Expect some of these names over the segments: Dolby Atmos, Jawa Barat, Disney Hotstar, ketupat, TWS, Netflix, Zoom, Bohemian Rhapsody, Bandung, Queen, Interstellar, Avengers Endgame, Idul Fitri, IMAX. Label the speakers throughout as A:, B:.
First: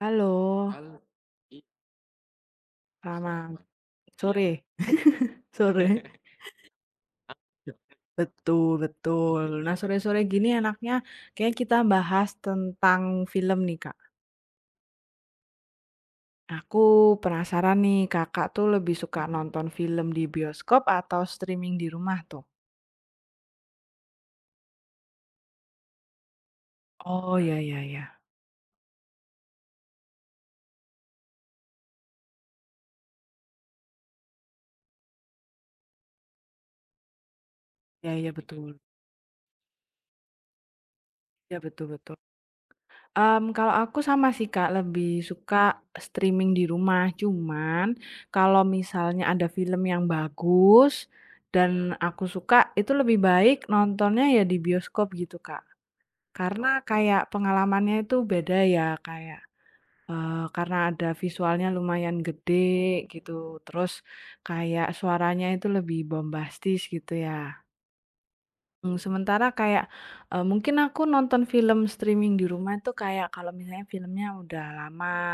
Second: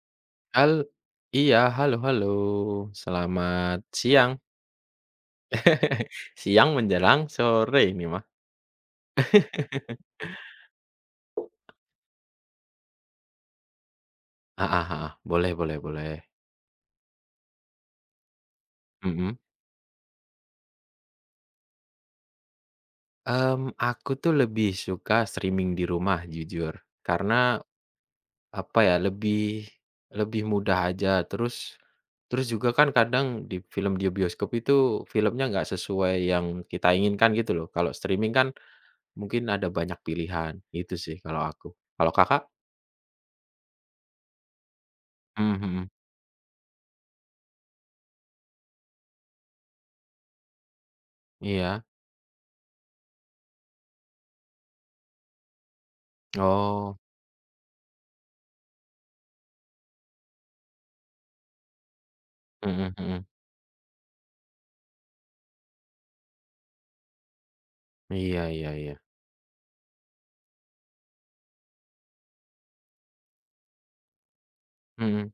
A: Halo.
B: Hal
A: Halo.
B: iya, halo halo,
A: Selamat selamat
B: selamat siang.
A: sore. Sore.
B: Siang menjelang sore ini mah.
A: Betul betul. Nah, sore-sore gini enaknya kayak kita bahas tentang film nih, Kak.
B: Heeh heeh, boleh boleh boleh.
A: Aku penasaran nih, Kakak tuh lebih suka, mhm,
B: Mhm.
A: nonton film di bioskop atau streaming di rumah tuh?
B: Aku tuh lebih suka streaming di rumah jujur,
A: Oh, ya
B: karena
A: ya ya.
B: apa ya, lebih lebih mudah aja, terus terus juga kan kadang di film di bioskop itu filmnya nggak sesuai yang kita inginkan gitu loh, kalau
A: Ya ya,
B: streaming
A: mhm,
B: kan
A: betul.
B: mungkin ada banyak pilihan, itu sih kalau
A: Ya,
B: aku.
A: betul
B: Kalau
A: betul.
B: Kakak?
A: Kalau aku sama sih, Kak, lebih
B: Mhm
A: suka
B: mhm,
A: streaming di rumah. Cuman kalau misalnya ada film yang bagus
B: iya.
A: dan, iya, aku suka, itu lebih baik nontonnya ya di bioskop gitu, Kak. Karena
B: Oh.
A: kayak pengalamannya itu beda ya, kayak, karena ada visualnya lumayan
B: Mhm
A: gede
B: mhm.
A: gitu, terus kayak suaranya itu lebih bombastis gitu ya.
B: Iya iya iya.
A: Sementara kayak, mungkin aku nonton film streaming di rumah itu kayak kalau misalnya filmnya udah lama
B: Mhm.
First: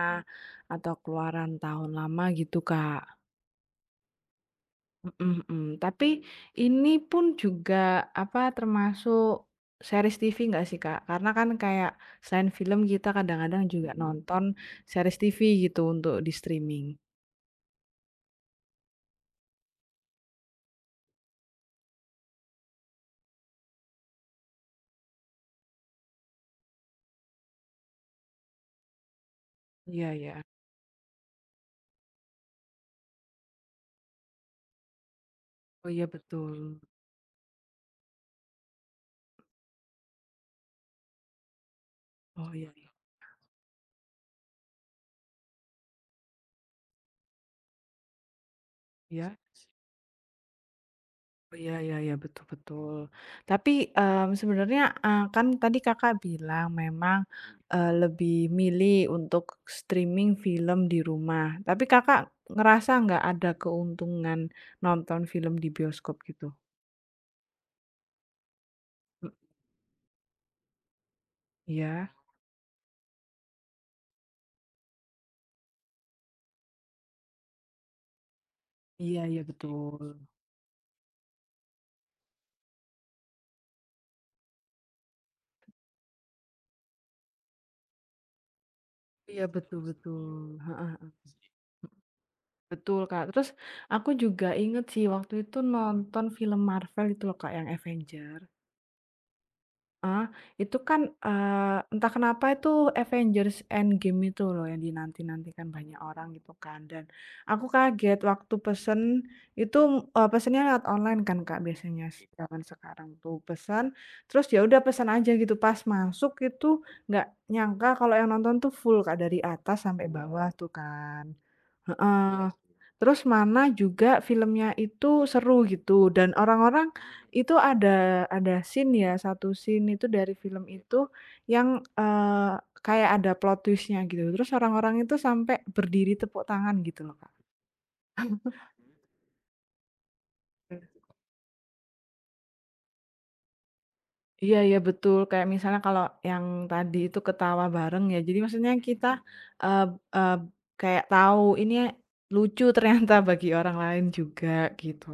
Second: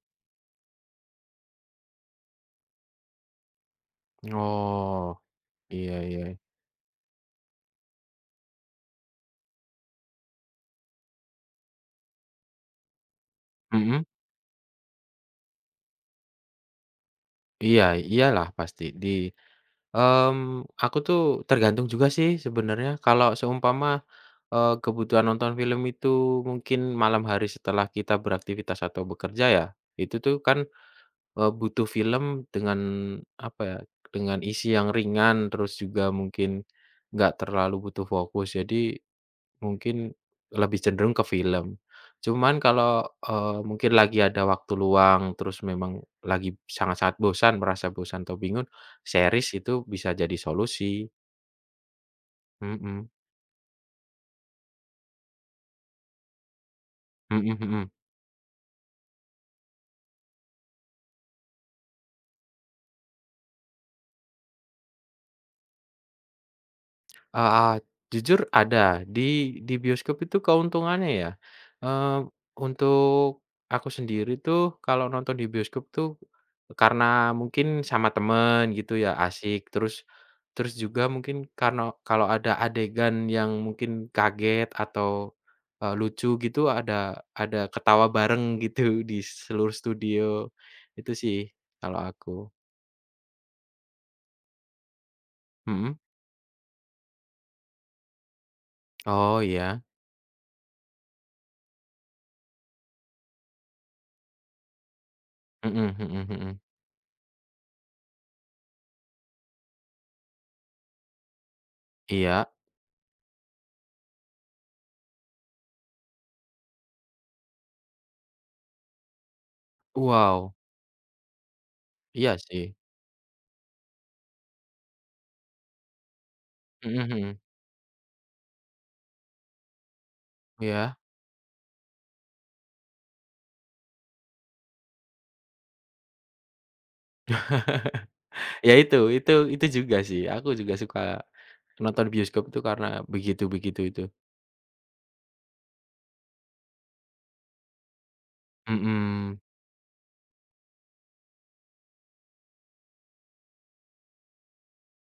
A: atau keluaran tahun lama gitu, Kak.
B: Oh,
A: Mhm mhm.
B: iya
A: Tapi
B: iya.
A: ini pun juga, apa, termasuk series TV nggak sih, Kak? Karena kan kayak selain film kita kadang-kadang juga
B: Mhm.
A: nonton series TV gitu untuk di streaming.
B: Iya iyalah pasti aku tuh tergantung juga sih sebenarnya kalau seumpama, kebutuhan nonton film itu mungkin malam hari setelah kita beraktivitas atau bekerja ya,
A: Iya
B: itu tuh
A: iya.
B: kan, butuh film dengan apa ya, dengan isi yang ringan terus
A: Oh
B: juga
A: iya
B: mungkin
A: betul.
B: nggak terlalu butuh fokus jadi mungkin lebih cenderung ke film.
A: Oh,
B: Cuman
A: iya iya.
B: kalau, mungkin lagi ada waktu luang, terus memang lagi sangat-sangat bosan, merasa bosan atau bingung,
A: Iya?
B: series itu bisa jadi solusi.
A: Oh, iya iya iya, betul betul.
B: Mhm,
A: Tapi, sebenarnya, kan tadi Kakak bilang memang,
B: mhm
A: mhm,
B: mhm.
A: lebih milih untuk streaming film di rumah. Tapi Kakak ngerasa nggak ada keuntungan nonton film di bioskop gitu?
B: Eee, Jujur ada,
A: Mmm.
B: di di bioskop itu keuntungannya ya,
A: Iya?
B: eee, untuk aku sendiri tuh kalau nonton di bioskop tuh karena mungkin sama temen gitu ya
A: Iya iya,
B: asik,
A: betul.
B: terus terus juga mungkin karena kalau ada adegan yang mungkin kaget atau, lucu gitu ada ketawa bareng gitu di
A: Iya,
B: seluruh
A: betul betul.
B: studio,
A: Heeh
B: itu
A: heeh.
B: sih kalau aku.
A: Betul, Kak. Terus aku juga inget sih waktu itu
B: Mhm.
A: nonton film Marvel itu loh, Kak, yang Avenger.
B: Oh iya.
A: Ah, itu kan, entah kenapa itu Avengers Endgame itu loh yang dinanti-nantikan
B: Mhm
A: banyak orang
B: mhm
A: gitu
B: mhm.
A: kan dan aku kaget waktu pesen itu, pesennya lewat online kan Kak, biasanya
B: Iya.
A: zaman sekarang tuh pesan, terus ya udah pesan aja gitu. Pas masuk itu nggak nyangka kalau yang nonton tuh full Kak dari atas sampai bawah
B: Wow.
A: tuh kan.
B: Iya
A: Heeh.
B: sih.
A: Terus mana juga filmnya itu seru gitu dan orang-orang
B: Mhm mhm.
A: itu ada scene ya, satu scene itu dari film
B: Iya?
A: itu yang, eee, kayak ada plot twist-nya gitu. Terus orang-orang itu sampai berdiri tepuk tangan gitu loh, Kak.
B: Ya itu juga sih, aku juga
A: Mmm.
B: suka nonton bioskop itu karena begitu-begitu itu.
A: Iya iya betul, kayak misalnya kalau yang tadi itu ketawa bareng ya, jadi maksudnya kita,
B: Mhm,
A: eee eee, kayak tahu ini lucu ternyata bagi orang lain juga gitu.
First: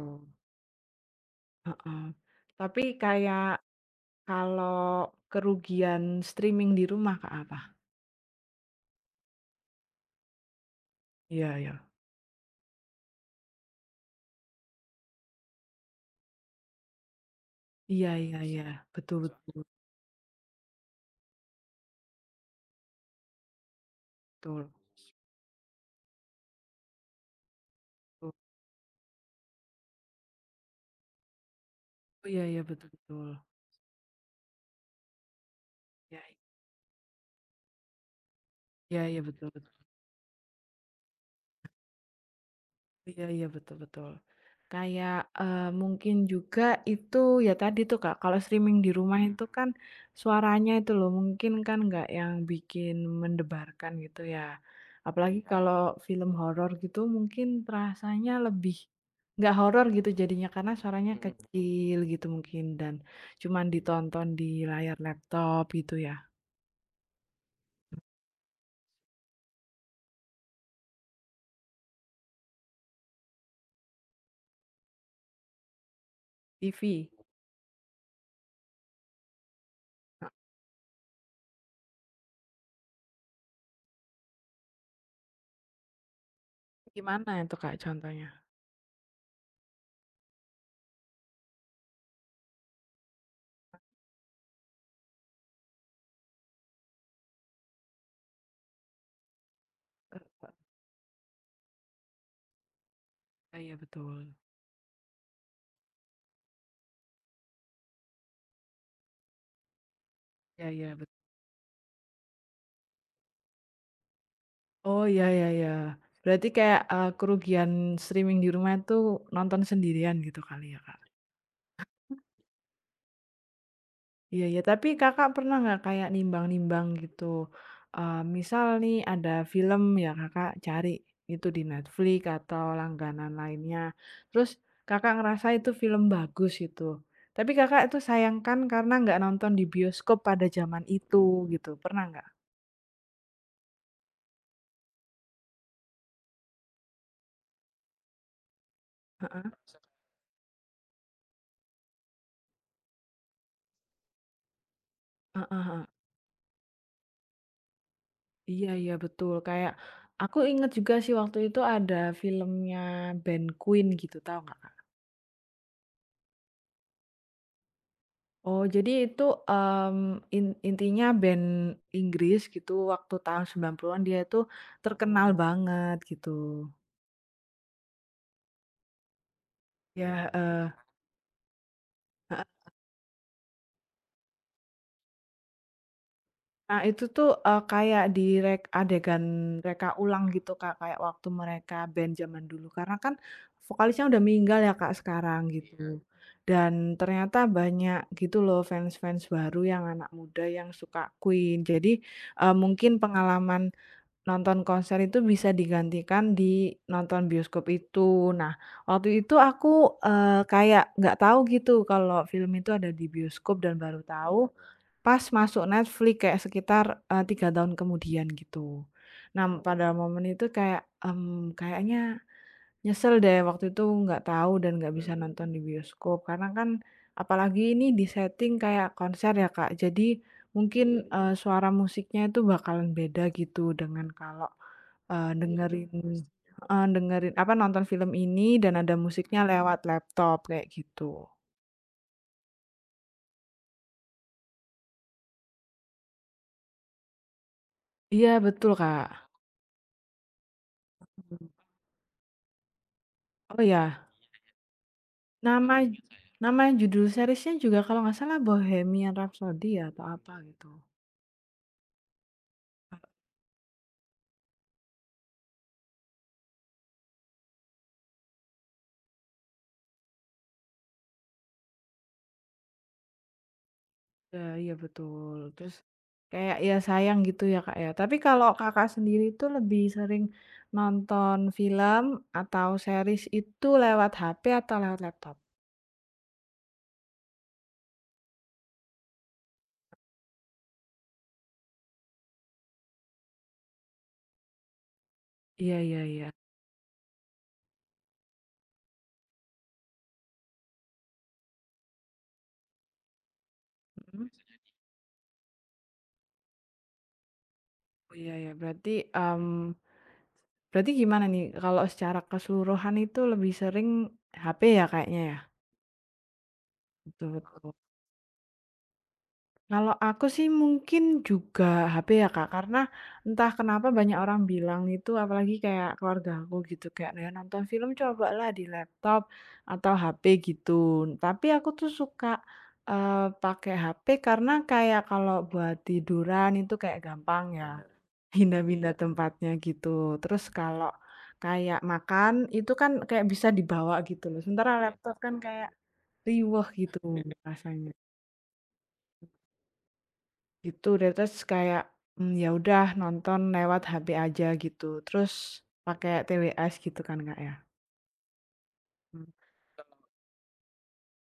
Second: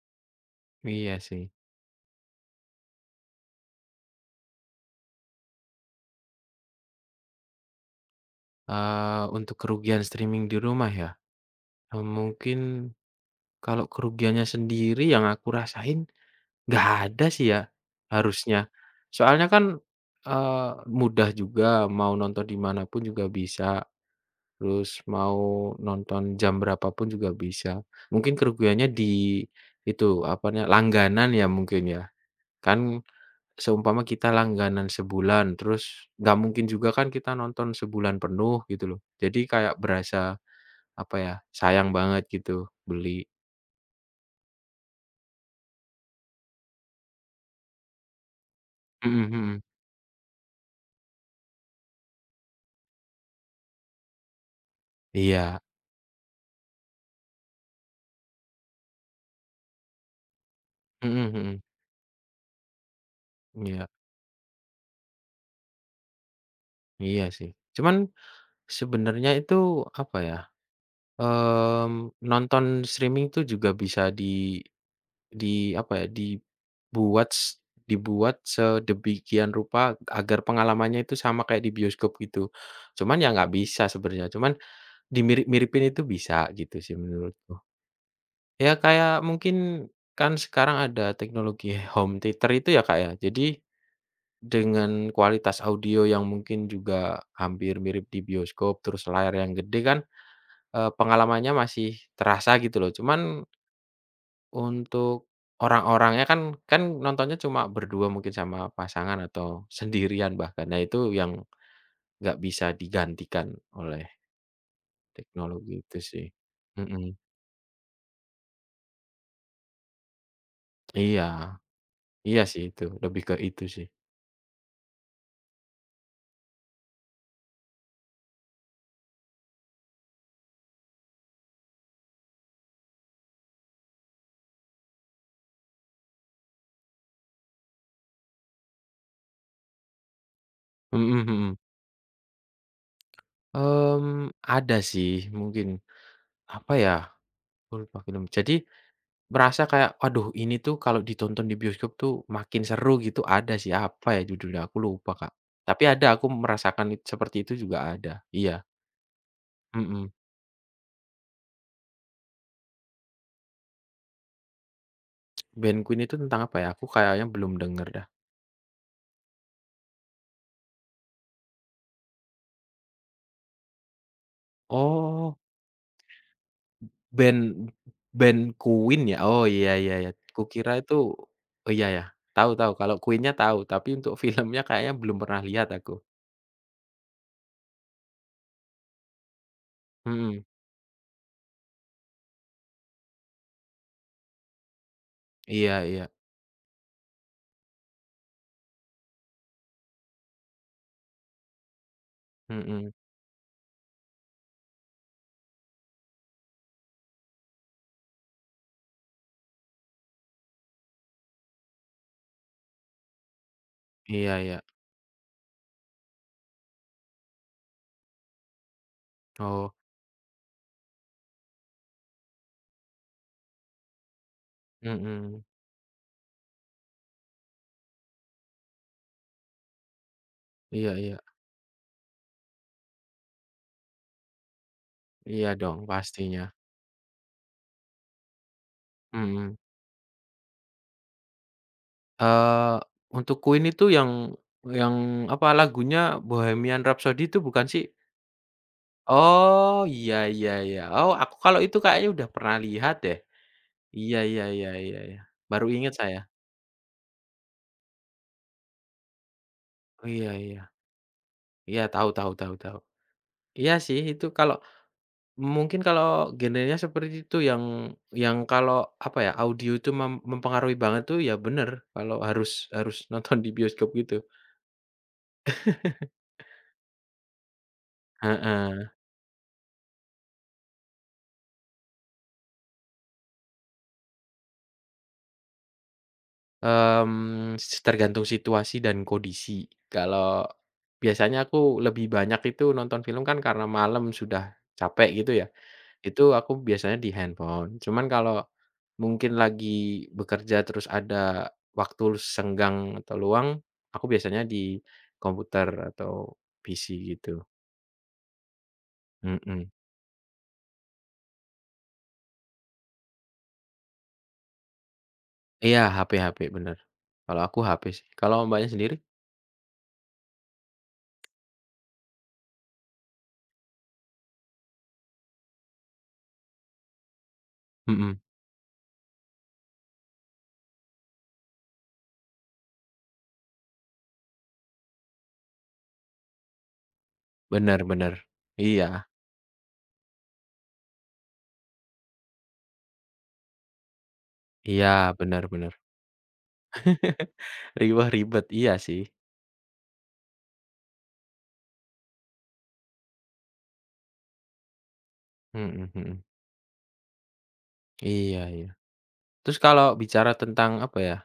B: iya sih.
A: Heeh. Tapi kayak kalau kerugian streaming di rumah, Kak, apa?
B: Untuk kerugian streaming di rumah ya,
A: Iya iya.
B: mungkin kalau kerugiannya sendiri yang aku rasain nggak ada sih ya,
A: Iya iya iya,
B: harusnya.
A: betul
B: Soalnya kan, mudah juga mau nonton di mana pun juga bisa.
A: betul
B: Terus mau nonton jam berapapun juga bisa.
A: betul betul.
B: Mungkin kerugiannya di itu, apa langganan ya mungkin ya.
A: Iya iya, betul
B: Kan
A: betul.
B: seumpama kita langganan sebulan, terus
A: Iya
B: nggak mungkin juga kan kita nonton sebulan penuh gitu loh.
A: iya iya, betul
B: Jadi
A: betul.
B: kayak berasa, apa ya, sayang banget gitu
A: Iya
B: beli.
A: iya, betul betul. Kayak, mungkin juga itu ya tadi tuh Kak, kalau streaming di
B: Mhm
A: rumah itu
B: mhm.
A: kan suaranya itu loh mungkin kan nggak yang bikin mendebarkan gitu ya. Apalagi, iya,
B: Iya.
A: kalau film horor gitu mungkin rasanya lebih nggak horor gitu jadinya karena suaranya, mhm,
B: Mhm mhm.
A: kecil gitu mungkin dan cuman
B: Iya.
A: ditonton di layar laptop gitu ya,
B: Iya sih. Cuman sebenarnya itu, apa ya, nonton streaming tuh juga bisa di apa ya,
A: TV.
B: dibuat dibuat sedemikian rupa agar pengalamannya itu sama kayak di bioskop gitu. Cuman ya nggak bisa sebenarnya, cuman dimirip-miripin itu bisa gitu sih
A: Gimana
B: menurutku.
A: itu Kak contohnya?
B: Ya kayak mungkin kan sekarang ada teknologi home theater itu ya, Kak, ya. Jadi dengan kualitas audio yang mungkin juga hampir mirip di bioskop, terus layar yang gede kan, pengalamannya masih terasa gitu loh. Cuman
A: Ya, iya betul.
B: untuk orang-orangnya kan kan nontonnya cuma berdua mungkin sama pasangan atau sendirian bahkan.
A: Iya
B: Nah
A: iya.
B: itu yang nggak bisa digantikan oleh
A: Oh, ya ya ya.
B: teknologi itu sih.
A: Berarti kayak,
B: Mhm,
A: kerugian streaming di rumah itu nonton sendirian gitu kali ya, Kak?
B: iya iya sih itu, lebih ke itu sih.
A: Iya ya, tapi Kakak pernah nggak kayak nimbang-nimbang gitu, misal nih ada film ya Kakak cari itu di Netflix atau langganan lainnya, terus Kakak ngerasa itu film bagus gitu, tapi Kakak itu sayangkan karena nggak nonton di bioskop pada zaman
B: Mhm
A: itu
B: mhm.
A: gitu, pernah nggak?
B: Ada sih mungkin, apa ya, aku lupa film. Jadi
A: Heeh,
B: merasa kayak, "Waduh ini tuh kalau ditonton di bioskop tuh makin seru," gitu ada sih, apa ya judulnya aku lupa Kak.
A: heeh
B: Tapi
A: heeh.
B: ada aku merasakan seperti itu juga ada, iya,
A: Iya iya betul, kayak
B: mhm.
A: aku inget juga sih waktu itu ada filmnya band Queen gitu, tau nggak?
B: Band Queen itu tentang apa ya? Aku kayaknya belum denger dah.
A: Oh, jadi itu, mmm, intinya band Inggris gitu waktu tahun 90-an dia itu terkenal
B: Oh,
A: banget gitu.
B: band band Queen ya? Oh, iya iya
A: Ya,
B: iya.
A: heeh.
B: Kukira itu oh, iya ya, tahu tahu, kalau Queen-nya tahu, tapi untuk filmnya kayaknya belum pernah lihat aku.
A: Nah, itu tuh, kayak di rek adegan reka ulang
B: Mhm,
A: gitu, Kak, kayak waktu mereka band zaman dulu. Karena kan vokalisnya udah meninggal ya, Kak, sekarang
B: iya
A: gitu.
B: iya,
A: Iya. Dan ternyata banyak gitu loh fans-fans baru yang anak muda yang suka Queen. Jadi, mungkin
B: mhm,
A: pengalaman nonton konser itu bisa digantikan di nonton bioskop itu. Nah, waktu itu aku, kayak nggak tahu gitu kalau film itu ada di bioskop dan baru
B: iya
A: tahu
B: iya.
A: pas masuk Netflix kayak sekitar, 3 tahun kemudian gitu. Nah,
B: Oh,
A: pada momen itu kayak, kayaknya nyesel deh waktu itu nggak tahu dan nggak bisa
B: mhm,
A: nonton di bioskop karena kan apalagi ini di-setting kayak konser ya, Kak. Jadi
B: iya
A: mungkin,
B: iya.
A: mhm, suara musiknya itu bakalan beda gitu dengan kalau, mhm,
B: Iya dong,
A: dengerin
B: pastinya,
A: pastinya. Dengerin apa, nonton film ini dan ada musiknya, mhm,
B: mhm.
A: lewat laptop kayak gitu.
B: Eee, untuk Queen itu yang apa, lagunya Bohemian Rhapsody itu bukan sih?
A: Iya betul, Kak.
B: Oh, iya iya iya. Oh, aku kalau itu kayaknya udah pernah lihat deh.
A: Oh, ya?
B: Iya iya iya iya iya. Baru
A: Nama
B: inget
A: kalau
B: saya.
A: nama judul seriesnya juga kalau nggak salah Bohemian Rhapsody ya atau
B: Oh,
A: apa
B: iya
A: gitu.
B: iya. Iya, tahu tahu tahu tahu. Iya sih itu kalau mungkin kalau genrenya seperti itu yang kalau apa ya, audio itu mempengaruhi banget tuh ya bener, kalau harus harus nonton di bioskop gitu.
A: Ya iya betul. Terus kayak ya sayang gitu ya, Kak, ya. Tapi kalau Kakak
B: Heeh.
A: sendiri itu lebih sering nonton film atau series itu lewat HP atau lewat laptop?
B: Mmm, s Tergantung situasi dan kondisi. Kalau biasanya aku lebih banyak itu nonton film kan karena malam sudah capek gitu ya.
A: Iya iya iya.
B: Itu aku biasanya di handphone, cuman kalau mungkin lagi bekerja terus ada waktu senggang atau luang, aku
A: Mhm.
B: biasanya di komputer atau PC gitu,
A: Oh, iya iya berarti,
B: mhm.
A: mmm, berarti gimana nih kalau secara keseluruhan itu lebih sering HP ya kayaknya ya?
B: Iya, HP HP, bener.
A: Betul
B: Kalau aku
A: betul.
B: HP sih, kalau Mbaknya sendiri?
A: Kalau aku sih mungkin juga HP ya Kak, karena entah kenapa banyak orang bilang itu apalagi kayak keluarga aku gitu kayak, "Nah, nonton film
B: Mhm,
A: cobalah di laptop atau HP gitu." Tapi aku tuh suka, eh, pakai HP karena kayak kalau buat tiduran itu kayak gampang ya,
B: bener bener.
A: pindah-pindah
B: Iya
A: tempatnya gitu. Terus kalau kayak makan itu kan kayak bisa dibawa gitu loh. Sementara
B: iya,
A: laptop kan
B: bener
A: kayak
B: bener.
A: riweh gitu rasanya.
B: Riwah ribet, iya sih.
A: Gitu deh, terus kayak, ya udah nonton lewat HP aja gitu, terus
B: Mhm
A: pakai
B: mhm.
A: TWS gitu kan, Kak, ya?
B: Iya iya.
A: Mmm,
B: Terus kalau bicara tentang apa ya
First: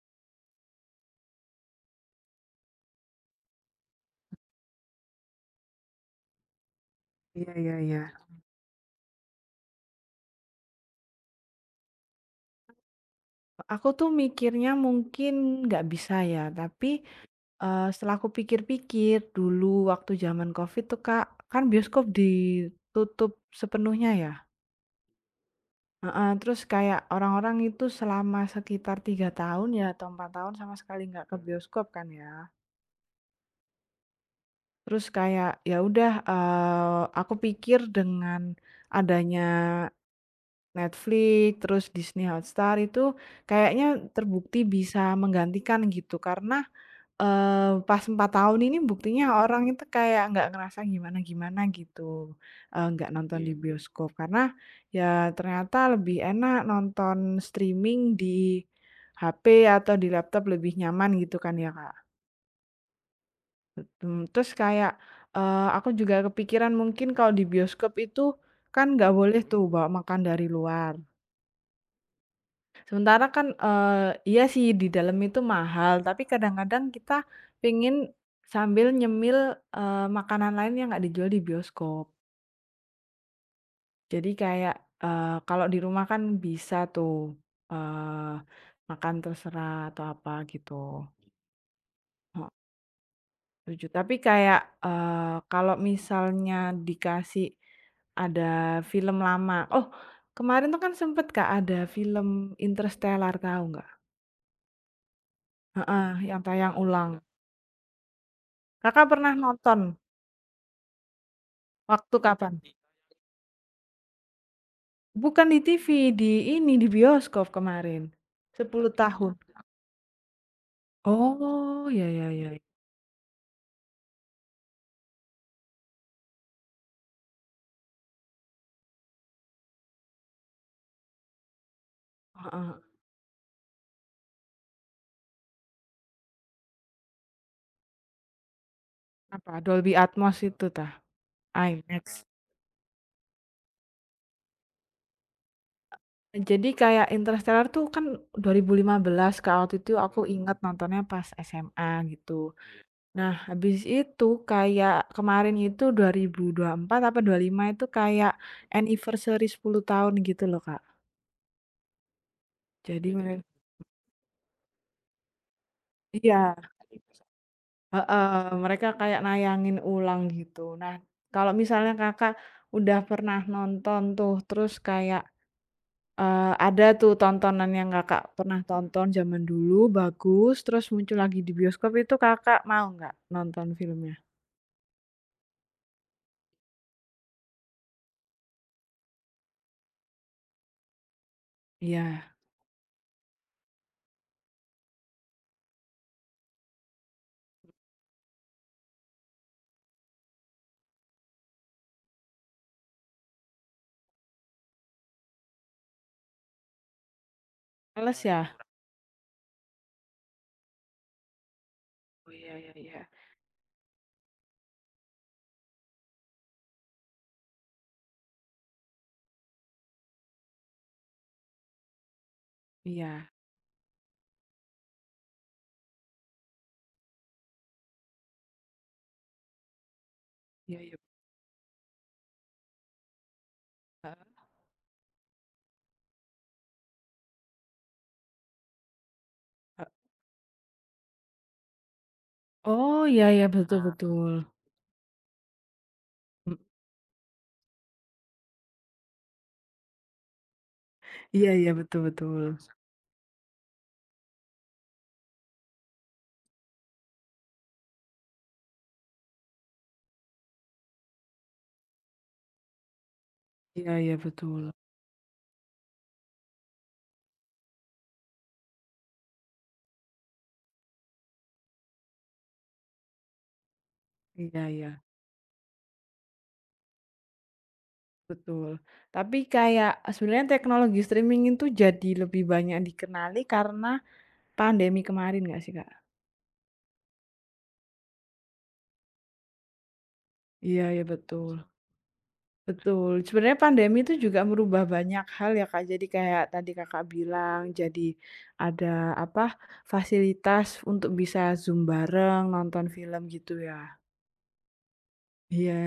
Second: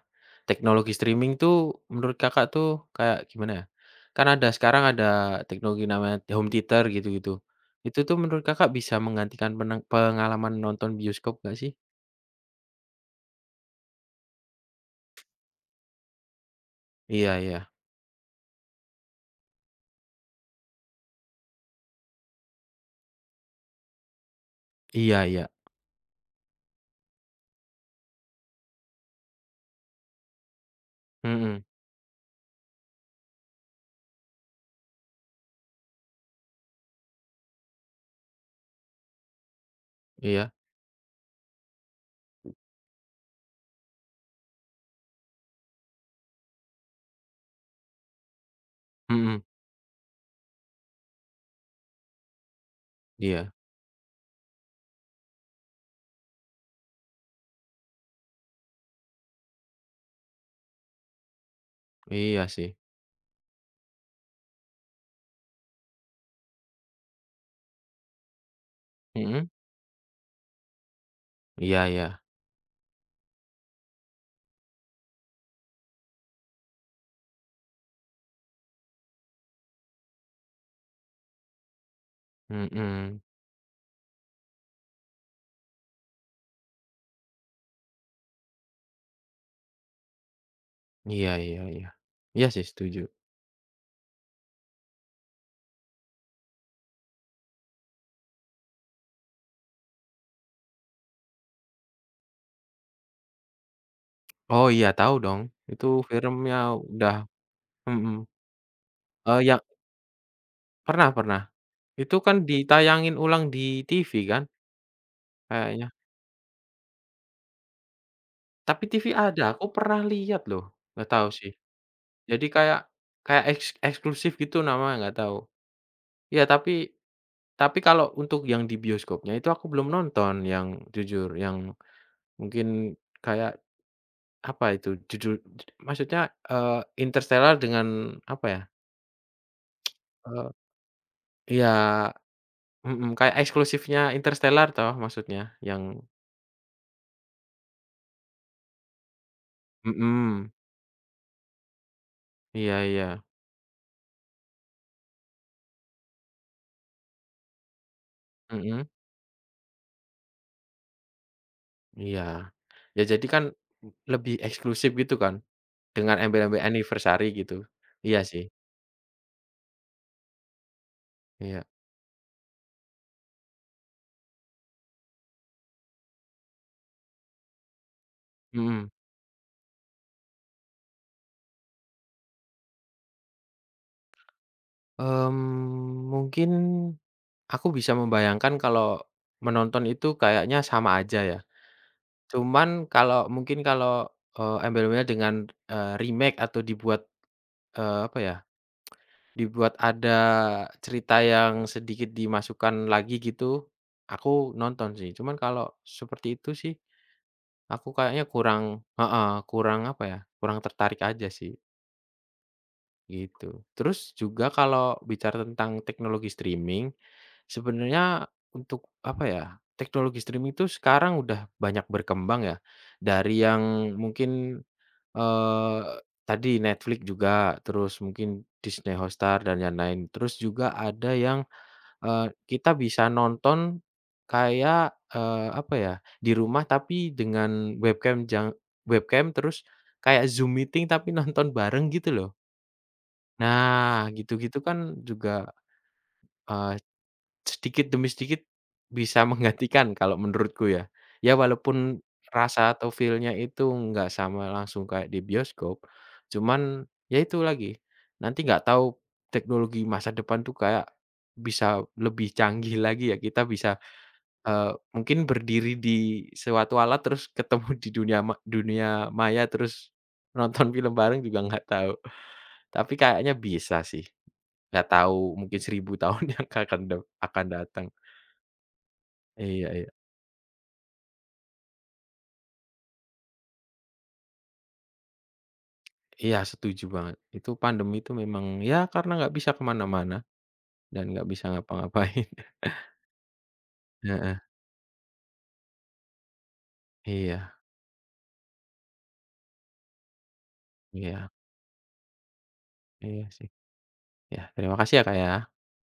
B: teknologi streaming tuh menurut Kakak tuh kayak gimana ya, kan sekarang ada teknologi namanya home theater gitu-gitu.
A: iya iya iya.
B: Itu tuh menurut Kakak bisa menggantikan pengalaman nonton bioskop gak sih?
A: Aku tuh mikirnya mungkin nggak bisa ya, tapi,
B: Iya iya.
A: setelah aku pikir-pikir dulu waktu zaman Covid tuh, Kak, kan bioskop ditutup sepenuhnya ya,
B: Iya iya.
A: heeh, terus kayak orang-orang itu selama sekitar 3 tahun ya atau 4 tahun sama sekali nggak ke
B: Mhm,
A: bioskop kan ya. Terus kayak, ya udah, aku pikir dengan adanya
B: iya.
A: Netflix, terus Disney Hotstar itu kayaknya terbukti bisa menggantikan gitu. Karena, pas 4 tahun ini buktinya
B: Mhm,
A: orang itu kayak nggak ngerasa gimana-gimana gitu, nggak nonton
B: iya.
A: di, iya, bioskop. Karena ya ternyata lebih enak nonton streaming di HP atau di laptop lebih nyaman gitu kan ya, Kak.
B: Iya sih.
A: Terus kayak, aku juga kepikiran mungkin kalau di bioskop itu kan nggak boleh
B: Mhm,
A: tuh bawa makan dari luar.
B: iya iya.
A: Sementara kan, iya sih di dalam itu mahal, tapi kadang-kadang kita pengen sambil nyemil, makanan lain yang nggak dijual di bioskop.
B: Mhm,
A: Jadi kayak, kalau di rumah kan bisa tuh, eee, makan terserah atau apa gitu.
B: iya iya iya. Iya sih setuju.
A: Setuju, tapi kayak, kalau misalnya dikasih ada film lama, oh, kemarin tuh kan sempet Kak, ada film Interstellar tahu nggak?
B: Oh iya tahu dong, itu
A: Heeh, yang
B: filmnya
A: tayang ulang.
B: udah mhm,
A: Kakak pernah
B: yang
A: nonton?
B: pernah pernah.
A: Waktu
B: Itu kan
A: kapan?
B: ditayangin ulang di TV kan
A: Bukan di TV,
B: kayaknya?
A: di ini, di bioskop kemarin.
B: Tapi
A: sepuluh
B: TV
A: tahun.
B: ada, aku pernah lihat loh, nggak tahu sih.
A: Oh, ya ya
B: Jadi
A: ya.
B: kayak kayak eksklusif gitu namanya, nggak tahu. Iya, tapi kalau untuk yang di bioskopnya itu aku belum nonton yang jujur, yang
A: Ya. Heeh.
B: mungkin kayak apa itu, judul maksudnya, Interstellar dengan apa ya,
A: Apa, Dolby Atmos
B: eee
A: itu tah? IMAX.
B: iya, mhm, kayak eksklusifnya Interstellar toh maksudnya, yang
A: Jadi kayak Interstellar tuh kan 2015 Kak, waktu itu aku, mhm,
B: mhm,
A: inget nontonnya pas SMA gitu.
B: iya iya,
A: Nah habis itu kayak kemarin itu 2024 apa 25 itu kayak
B: mhm,
A: anniversary 10 tahun gitu loh Kak.
B: iya. Ya
A: Jadi
B: jadi
A: mereka,
B: kan lebih eksklusif gitu kan. Dengan
A: iya,
B: embel-embel anniversary gitu. Iya
A: heeh,
B: sih,
A: mereka kayak nayangin ulang gitu. Nah kalau
B: iya,
A: misalnya Kakak udah pernah nonton tuh terus kayak, ada tuh tontonan yang Kakak pernah
B: mhm,
A: tonton zaman dulu bagus, terus muncul lagi di bioskop itu Kakak mau nggak nonton filmnya?
B: mungkin aku bisa membayangkan kalau menonton itu kayaknya sama aja ya.
A: Iya,
B: Cuman kalau mungkin kalau, embel-embelnya dengan, remake atau dibuat, apa ya, dibuat ada cerita yang sedikit dimasukkan lagi gitu, aku nonton sih. Cuman kalau seperti itu sih, aku
A: males
B: kayaknya
A: ya?
B: kurang heeh, kurang apa ya, kurang tertarik aja sih.
A: Oh iya iya iya.
B: Gitu. Terus juga kalau bicara tentang teknologi streaming, sebenarnya untuk apa ya, teknologi streaming itu sekarang udah banyak berkembang ya.
A: Iya.
B: Dari yang mungkin, eee, tadi Netflix juga, terus mungkin Disney Hotstar dan yang lain terus juga
A: Iya iya,
B: ada yang, kita bisa nonton
A: heeh.
B: kayak, apa ya, di rumah tapi dengan webcam webcam terus kayak Zoom meeting tapi nonton bareng gitu loh.
A: Oh, iya iya, betul
B: Nah,
A: betul.
B: gitu-gitu kan juga,
A: M
B: eee, sedikit demi sedikit bisa menggantikan kalau menurutku ya. Ya
A: iya iya, betul
B: walaupun
A: betul.
B: rasa atau feel-nya itu nggak sama langsung kayak di bioskop, cuman ya itu lagi, nanti nggak tahu teknologi masa depan tuh kayak bisa lebih canggih lagi ya, kita bisa,
A: Iya iya, betul.
B: mungkin berdiri di suatu alat terus ketemu di dunia dunia maya, terus nonton film bareng juga nggak tahu, tapi kayaknya bisa sih.
A: Iya
B: Nggak
A: iya,
B: tahu mungkin 1.000 tahun yang akan datang.
A: betul. Tapi
B: Iya iya
A: kayak sebenarnya teknologi streaming itu jadi lebih banyak dikenali karena pandemi kemarin nggak sih, Kak?
B: iya setuju banget. Itu pandemi itu memang ya karena nggak bisa kemana mana-mana
A: Iya
B: dan
A: iya,
B: nggak bisa
A: betul.
B: ngapa-ngapain.
A: Betul, sebenarnya pandemi itu
B: Heeh,
A: juga merubah banyak hal ya Kak, jadi kayak tadi Kakak
B: iya
A: bilang, jadi ada apa, fasilitas untuk
B: iya
A: bisa Zoom bareng, nonton film
B: iya sih.
A: gitu ya?
B: Ya terima kasih ya, Kak, ya.
A: Iya.